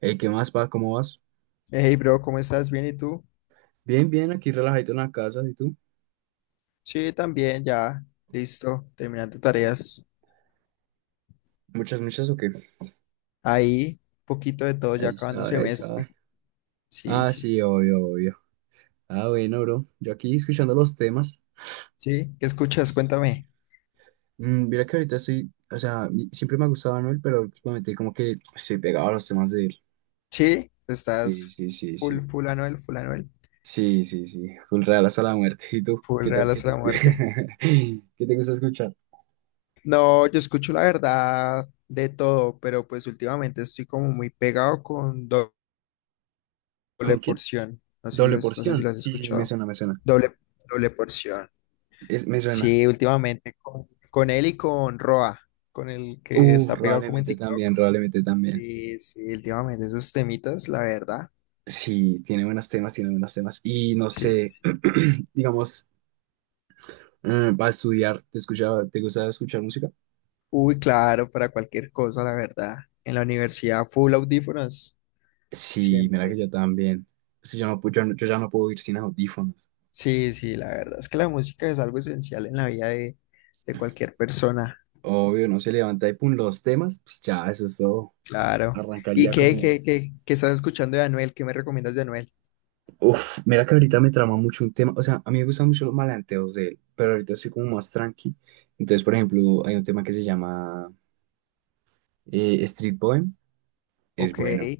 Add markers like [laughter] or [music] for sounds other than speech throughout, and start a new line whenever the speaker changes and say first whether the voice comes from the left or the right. right: Ey, ¿qué más, pa? ¿Cómo vas?
left: Hey, bro, ¿cómo estás? ¿Bien y tú?
right: Bien, bien, aquí relajadito en la casa, ¿y tú?
left: Sí, también, ya, listo, terminando
right: No.
left: tareas.
right: Muchas, muchas, ¿o qué?
left: Ahí, poquito de todo, ya
right: Ahí
left: acabando
right: está, ahí
left: semestre.
right: está.
left: Sí,
right: Ah,
left: sí,
right: sí, obvio, obvio. Ah, bueno, bro. Yo aquí escuchando los temas.
left: sí. ¿Qué escuchas?
right: Sí.
left: Cuéntame.
right: Mira que ahorita estoy, o sea, siempre me ha gustado Anuel, pero últimamente como que estoy pegado a los temas de él.
left: Sí,
right: Sí,
left: estás
right: sí, sí,
left: full,
right: sí.
left: full Anuel, full Anuel,
right: Sí, sí, sí. Full real hasta la muerte. ¿Y tú?
left: full
right: ¿Qué tal?
left: Real hasta la muerte.
right: [laughs] ¿Qué te gusta escuchar?
left: No, yo escucho la verdad de todo, pero pues últimamente estoy como muy pegado con doble
right: ¿Con quién?
left: porción. No sé si lo,
right: Doble
left: no sé si
right: porción.
left: lo has
right: Sí, sí, me
left: escuchado.
right: suena, me suena.
left: Doble, doble porción.
right: Me suena.
left: Sí, últimamente con él y con Roa, con el que
right: Uf,
left: está pegado como en
right: probablemente
left: TikTok.
right: también, probablemente también.
left: Sí, sí, últimamente esos temitas, la verdad.
right: Sí, tiene buenos temas, tiene buenos temas. Y no
left: Sí, sí,
right: sé,
left: sí.
right: [clears throat] digamos, para estudiar, ¿ te gusta escuchar música?
left: Uy, claro, para cualquier cosa, la verdad. En la universidad, full audífonos,
right: Sí, mira que yo
left: siempre.
right: también. Es yo no, pu- yo, no- yo ya no puedo ir sin audífonos.
left: Sí, sí, la verdad es que la música es algo esencial en la vida de cualquier persona,
right: Obvio, no se levanta y pum, los temas, pues ya, eso es todo.
left: claro.
right: Arrancar
left: ¿Y
right: ya
left: qué,
right: como
left: qué,
right: es.
left: qué, qué estás escuchando de Anuel? ¿Qué me recomiendas de Anuel?
right: Uf, mira que ahorita me trama mucho un tema. O sea, a mí me gustan mucho los malanteos de él, pero ahorita estoy como más tranqui. Entonces, por ejemplo, hay un tema que se llama Street Poem. Es
left: Ok,
right: bueno.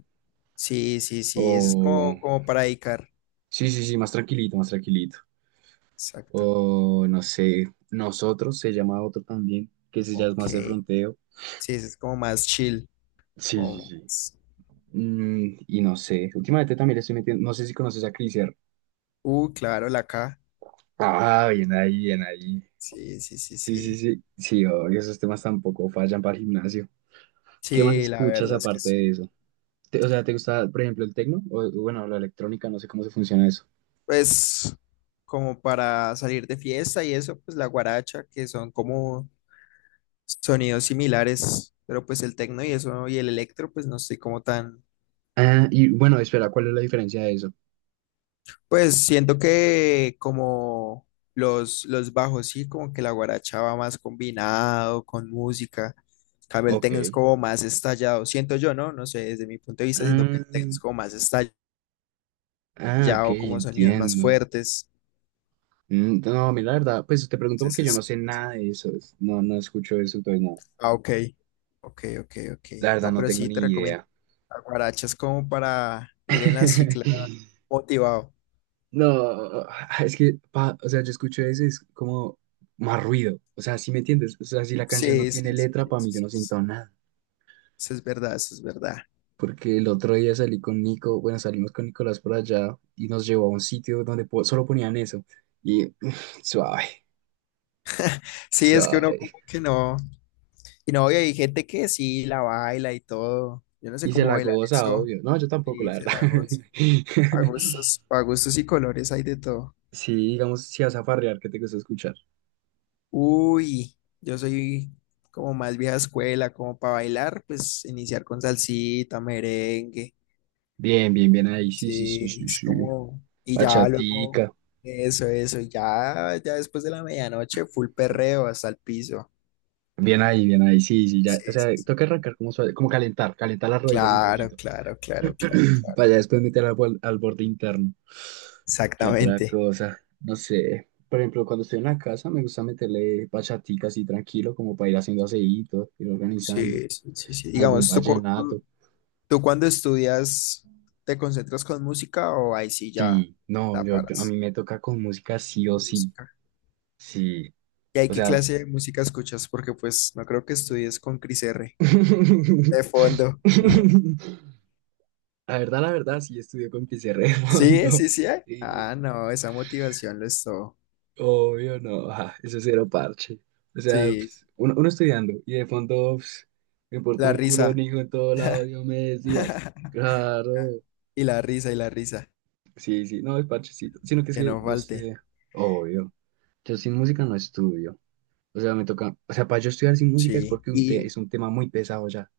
left: sí, sí, sí, eso es
right: O...
left: como, como para dedicar.
right: Sí, sí, sí, más tranquilito, más tranquilito.
left: Exacto.
right: O no sé, nosotros se llama otro también, que se llama
left: Ok,
right: más de fronteo.
left: sí, ese es como más chill,
right: Sí, sí,
left: como
right: sí.
left: más-
right: Y no sé, últimamente también le estoy metiendo, no sé si conoces a Criser.
left: Claro, la K.
right: Ah, bien ahí, bien ahí.
left: Sí, sí, sí,
right: Sí, sí,
left: sí.
right: sí, sí, obvio, esos temas tampoco fallan para el gimnasio. ¿Qué más
left: Sí, la
right: escuchas
left: verdad es que
right: aparte de
left: sí.
right: eso? O sea, ¿te gusta, por ejemplo, el tecno? O bueno, la electrónica, no sé cómo se funciona eso.
left: Pues como para salir de fiesta y eso, pues la guaracha, que son como sonidos similares, pero pues el tecno y eso y el electro, pues no estoy como tan.
right: Ah, y bueno, espera, ¿cuál es la diferencia de eso?
left: Pues siento que como los bajos, sí, como que la guaracha va más combinado con música. En cambio el tecno es
right: Ok.
left: como más estallado. Siento yo, ¿no? No sé, desde mi punto de vista, siento que
right: Ah,
left: el tecno es como más estallado,
right: ok,
left: como sonidos más
right: entiendo.
left: fuertes.
right: No, mira, la verdad, pues te pregunto
left: Entonces
right: porque yo no
left: es...
right: sé nada de eso, no, no escucho eso, entonces no,
left: Ah, ok. Ok, ok, ok.
right: la verdad
left: No,
right: no
left: pero
right: tengo
left: sí te
right: ni
left: recomiendo.
right: idea.
left: La guaracha es como para ir en la cicla
right: [laughs]
left: motivado.
right: No, es que, o sea, yo escucho eso, y es como más ruido, o sea, ¿si me entiendes? O sea, si la canción no
left: Sí,
right: tiene
left: sí, sí,
right: letra,
left: sí,
right: para mí yo no siento nada,
left: eso es verdad, eso es verdad.
right: porque el otro día salí con Nico, bueno, salimos con Nicolás por allá y nos llevó a un sitio donde solo ponían eso, y [laughs] suave,
left: Sí, es que uno
right: suave,
left: como que no. Y no, y hay gente que sí la baila y todo. Yo no sé
right: y se
left: cómo
right: la
left: bailan
right: goza,
left: eso.
right: obvio, no, yo tampoco, la
left: Y se
right: verdad.
left: la goza.
right: [laughs]
left: A gustos y colores hay de todo.
right: Sí, digamos, si vas a farrear, ¿qué te gusta escuchar?
left: Uy, yo soy como más vieja escuela, como para bailar, pues iniciar con salsita, merengue.
right: Bien, bien, bien ahí, sí, sí, sí,
left: Sí,
right: sí,
left: es
right: sí.
left: como. Y ya luego.
right: Bachatica.
left: Eso, eso. Y ya, ya después de la medianoche, full perreo hasta el piso.
right: Bien ahí, sí, sí, ya.
left: Sí,
right: O sea,
left: sí, sí.
right: toca arrancar como suave, como calentar, calentar las rodillas un
left: Claro,
right: poquito.
left: claro, claro, claro.
right: [clears throat] Para ya después meter al borde interno. ¿Qué otra
left: Exactamente.
right: cosa? No sé. Por ejemplo, cuando estoy en la casa me gusta meterle bachatica así tranquilo, como para ir haciendo aseíto, ir organizando.
left: Sí, sí, sí, sí.
right: Algún
left: Digamos, ¿tú, cu-
right: vallenato.
left: tú, tú cuando estudias te concentras con música o ahí sí ya
right: Sí, no,
left: la
right: a
left: paras
right: mí me toca con música sí o
left: con
right: sí.
left: música?
right: Sí.
left: ¿Y ahí
right: O
left: qué
right: sea,
left: clase de música escuchas? Porque pues no creo que estudies con Cris R de fondo.
right: la verdad, la verdad, sí estudió con pizarra de
left: Sí,
right: fondo.
left: sí, sí. ¿Eh?
right: Y
left: Ah, no, esa motivación lo es todo.
right: obvio, no, eso es cero parche. O sea,
left: Sí,
right: pues, uno estudiando y de fondo pues, me importa
left: la
right: un culo, un
left: risa.
right: hijo en todo lado, yo me decías.
left: [laughs]
right: Claro,
left: Y la risa, y la risa.
right: sí, sí, no es parchecito. Sino que es
left: Que
right: que,
left: no
right: no
left: falte.
right: sé, obvio. Yo sin música no estudio. O sea, me toca, o sea, para yo estudiar sin música es
left: Sí.
right: porque
left: Y,
right: es un tema muy pesado ya.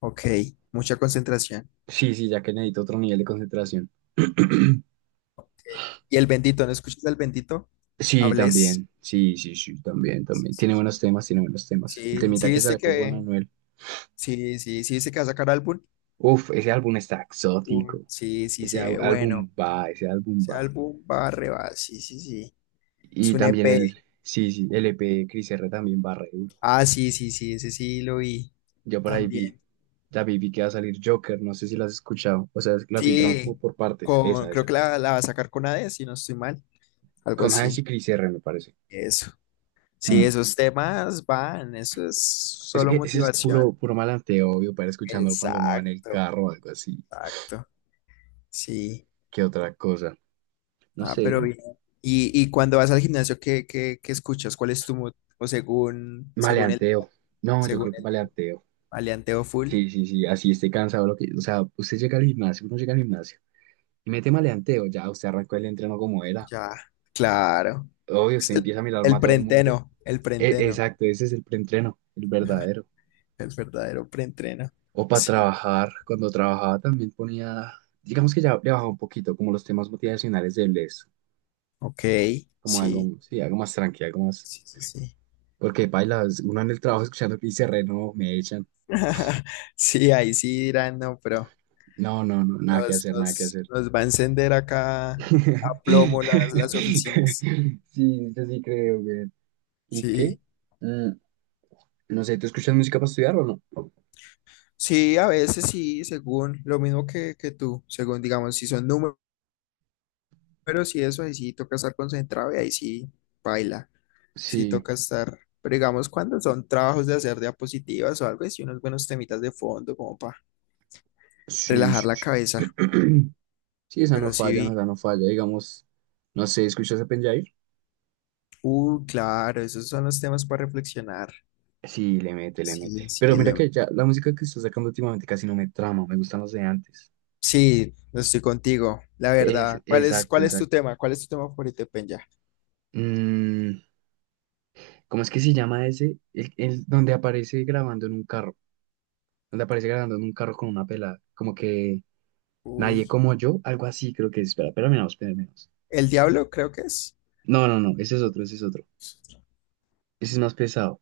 left: ok, mucha concentración.
right: Sí, sí, ya que necesito otro nivel de concentración. [clears throat]
left: ¿Y el bendito? ¿No escuchas el bendito?
right: Sí,
left: ¿Hables?
right: también. Sí, sí, sí, también, también. Tiene buenos temas, tiene buenos temas. El
left: Sí,
right: temita
left: sí,
right: que sacó con Anuel.
left: sí, sí, sí, viste que va a sacar álbum.
right: Uf, ese álbum está exótico.
left: Sí, sí,
right: Ese
left: se ve
right: álbum
left: bueno.
right: va, ese álbum
left: Ese
right: va.
left: álbum va re va, sí, sí, sí. Es
right: Y
left: un
right: también
left: EP.
right: el, sí, sí, el E P de Cris R también va re duro.
left: Ah, sí, sí, sí, ese sí lo vi
right: Yo por ahí vi,
left: también.
right: David vi que va a salir Joker, no sé si la has escuchado. O sea, la filtraron como
left: Sí,
right: por partes.
left: con,
right: Esa,
left: creo
right: esa.
left: que la va a sacar con AD, si no estoy mal. Algo
right: Con Hades y
left: así.
right: Cris R, me parece.
left: Eso. Sí,
right: Mm.
left: esos temas van, eso es
right: Es
left: solo
right: que ese es
left: motivación.
right: puro, puro malanteo, obvio, para escuchando cuando uno va en el
left: Exacto,
right: carro o algo así.
left: exacto. Sí.
right: ¿Qué otra cosa? No
left: Ah, pero
right: sé,
left: bien. Y cuando vas al gimnasio, ¿qué escuchas? ¿Cuál es tu mood? O según el
right: maleanteo.
left: día,
right: No, yo creo
left: según
right: que
left: el día.
right: maleanteo.
left: ¿Maleanteo full?
right: Sí, sí, sí, así esté cansado. Lo que, o sea, usted llega al gimnasio, uno llega al gimnasio y mete maleanteo, ya usted arrancó el entreno como era.
left: Ya, claro.
right: Obvio, usted
left: Es
right: empieza a mirar
left: el
right: más a todo el mundo.
left: preentreno, el preentreno.
right: Exacto, ese es el preentreno, el
left: Ajá,
right: verdadero.
left: el verdadero preentreno.
right: O para
left: Sí.
right: trabajar, cuando trabajaba también ponía, digamos que ya le bajaba un poquito, como los temas motivacionales de bless,
left: Ok,
right: como
left: sí,
right: algo, sí, algo más tranquilo, algo más.
left: sí, sí, sí.
right: Porque bailas, uno en el trabajo escuchando que dice re, no, me echan.
left: [laughs] Sí, ahí sí dirán, no, pero
right: No, no, no, nada que
left: nos,
right: hacer, nada que
left: nos,
right: hacer.
left: nos va a encender acá a plomo
right: [laughs]
left: las oficinas.
right: Sí, yo sí creo, güey. ¿Y qué?
left: Sí.
right: Mm, no sé, ¿tú escuchas música para estudiar o no?
left: Sí, a veces sí, según lo mismo que tú, según digamos, si son números y eso, ahí sí toca estar concentrado y ahí baila, sí
right: Sí,
left: toca estar, pero digamos cuando son trabajos de hacer diapositivas o algo, sí unos buenos temitas de fondo como para
right: sí,
left: relajar
right: sí,
left: la
right: sí.
left: cabeza,
right: [clears throat] Sí, esa no
left: pero sí
right: falla, no,
left: vi,
right: esa no falla. Digamos, no sé, ¿escuchas a Penjair?
left: claro, esos son los temas para reflexionar,
right: Sí, le mete, le
left: sí,
right: mete. Pero
left: sí,
right: mira
left: le-
right: que ya la música que está sacando últimamente casi no me trama, me gustan los de antes.
left: sí, estoy contigo, la verdad,
right: Exacto,
left: cuál es tu
right: exacto.
left: tema? ¿Cuál es tu tema favorito, Penya?
right: Mm, ¿Cómo es que se llama ese? El donde aparece grabando en un carro. Donde aparece grabando en un carro con una pelada. Como que
left: Uy,
right: Nadie como yo, algo así creo que es. Espera, espera, menos, espera, menos.
left: ¿el diablo creo que es?
right: No, no, no, ese es otro, ese es otro. Ese es más pesado.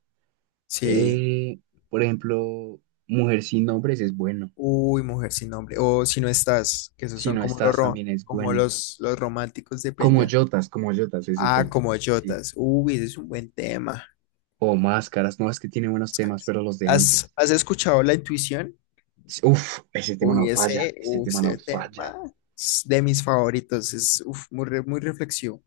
left: Sí.
right: Eh, por ejemplo, Mujer sin nombres es bueno.
left: Uy, mujer sin nombre. O si no estás, que esos
right: Si
left: son
right: no
left: como los
right: estás,
left: ro-
right: también es
left: como
right: bueno.
left: los, los románticos de Penya.
right: Como Yotas es el
left: Ah,
right: tema.
left: como
right: Sí.
left: Jotas. Uy, ese es un buen tema.
right: O Máscaras, no, es que tiene buenos temas, pero los de
left: ¿Has,
right: antes.
left: has escuchado La Intuición?
right: Sí, uf, ese tema no falla, ese
left: Uy,
right: tema no
left: ese
right: falla.
left: tema es de mis favoritos. Es uf, muy, muy reflexivo.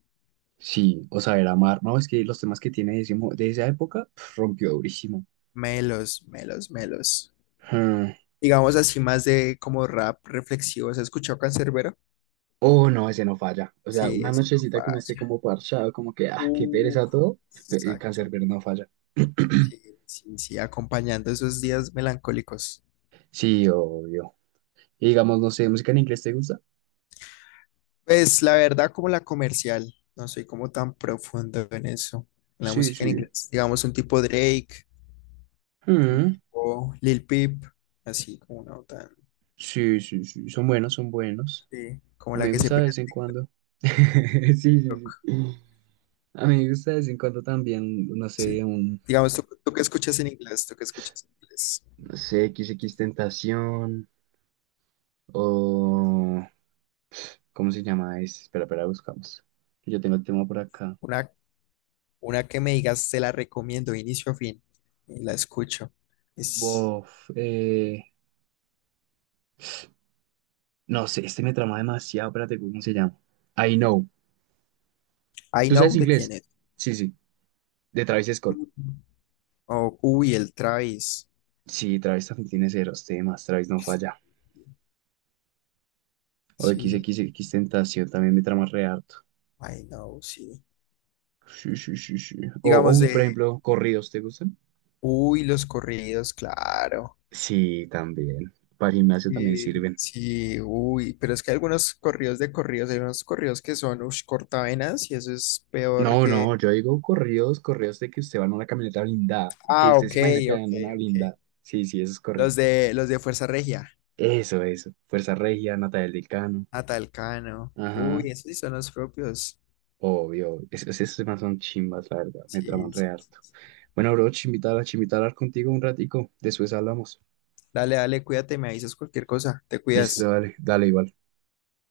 right: Sí, o Saber Amar, no, es que los temas que tiene de, ese de esa época pf, rompió durísimo.
left: Melos, melos, melos.
right: Ah.
left: Digamos así, más de como rap reflexivo. ¿Has escuchado Canserbero?
right: Oh, no, ese no falla. O sea,
left: Sí,
right: una
left: ese no
right: nochecita que uno esté
left: falla.
right: como parchado, como que, ah, qué
left: Uh,
right: pereza todo, el
left: exacto.
right: cancerbero no falla. [clears throat]
left: Sí, sí, sí, acompañando esos días melancólicos.
right: Sí, obvio. Y digamos, no sé, ¿música en inglés te gusta?
left: Pues la verdad, como la comercial, no soy como tan profundo en eso, en la
right: Sí,
left: música en
right: sí.
left: inglés. Digamos un tipo Drake, un
right: Mm,
left: tipo Lil Peep, así como una tan,
right: sí, sí, sí. Son buenos, son buenos.
left: sí, como
right: A mí
left: la
right: me
left: que se
right: gusta de
left: pega.
right: vez en cuando. [laughs] Sí, sí, sí. A mí me gusta de vez en cuando también, no sé,
left: Sí. Digamos, ¿tú, tú qué escuchas en inglés? ¿Tú qué escuchas en inglés?
right: no sé, XX Tentación o... ¿Cómo se llama? Espera, espera, buscamos. Yo tengo el tema por acá.
left: Una, una que me digas, te la recomiendo, inicio a fin, y la escucho. Es
right: Bof, eh, No sé, este me trama demasiado. Espérate, ¿cómo se llama? I Know.
left: I
right: ¿Tú sabes
left: Know de quién
right: inglés?
left: es.
right: Sí, sí. De Travis Scott.
left: Mm. O, uy, el Travis.
right: Sí, Travis también tiene ceros temas. Travis no
left: Sí,
right: falla. O
left: sí.
right: XXX Tentación también me trama re harto.
left: Ay, no, sí.
right: Sí, sí, sí, sí.
left: Digamos
right: Uy, por
left: de,
right: ejemplo, corridos, ¿te gustan?
left: uy, los corridos, claro.
right: Sí, también. Para gimnasio también
left: Sí,
right: sirven.
left: sí, uy, pero es que hay algunos corridos de corridos, hay unos corridos que son, ush, cortavenas y eso es peor
right: No,
left: que...
right: no, yo digo corridos, corridos de que usted va en una camioneta blindada. Que
left: Ah,
right: usted se
left: ok,
right: imagina que va
left: ok,
right: en una
left: ok.
right: blindada. Sí, sí, esos
left: Los
right: corridos.
left: de, los de Fuerza Regia,
right: Eso, eso. Fuerza Regia, Natalia del Cano.
left: Atalcano.
right: Ajá,
left: Uy, esos sí son los propios.
right: obvio, esas más son chimbas, la verdad, me traman
left: Sí,
right: re
left: sí, sí.
right: harto.
left: Sí.
right: Bueno, bro, chimbitar, chimbitar contigo un ratico, después hablamos.
left: Dale, dale, cuídate, me avisas cualquier cosa, te
right: Listo,
left: cuidas.
right: dale, dale igual.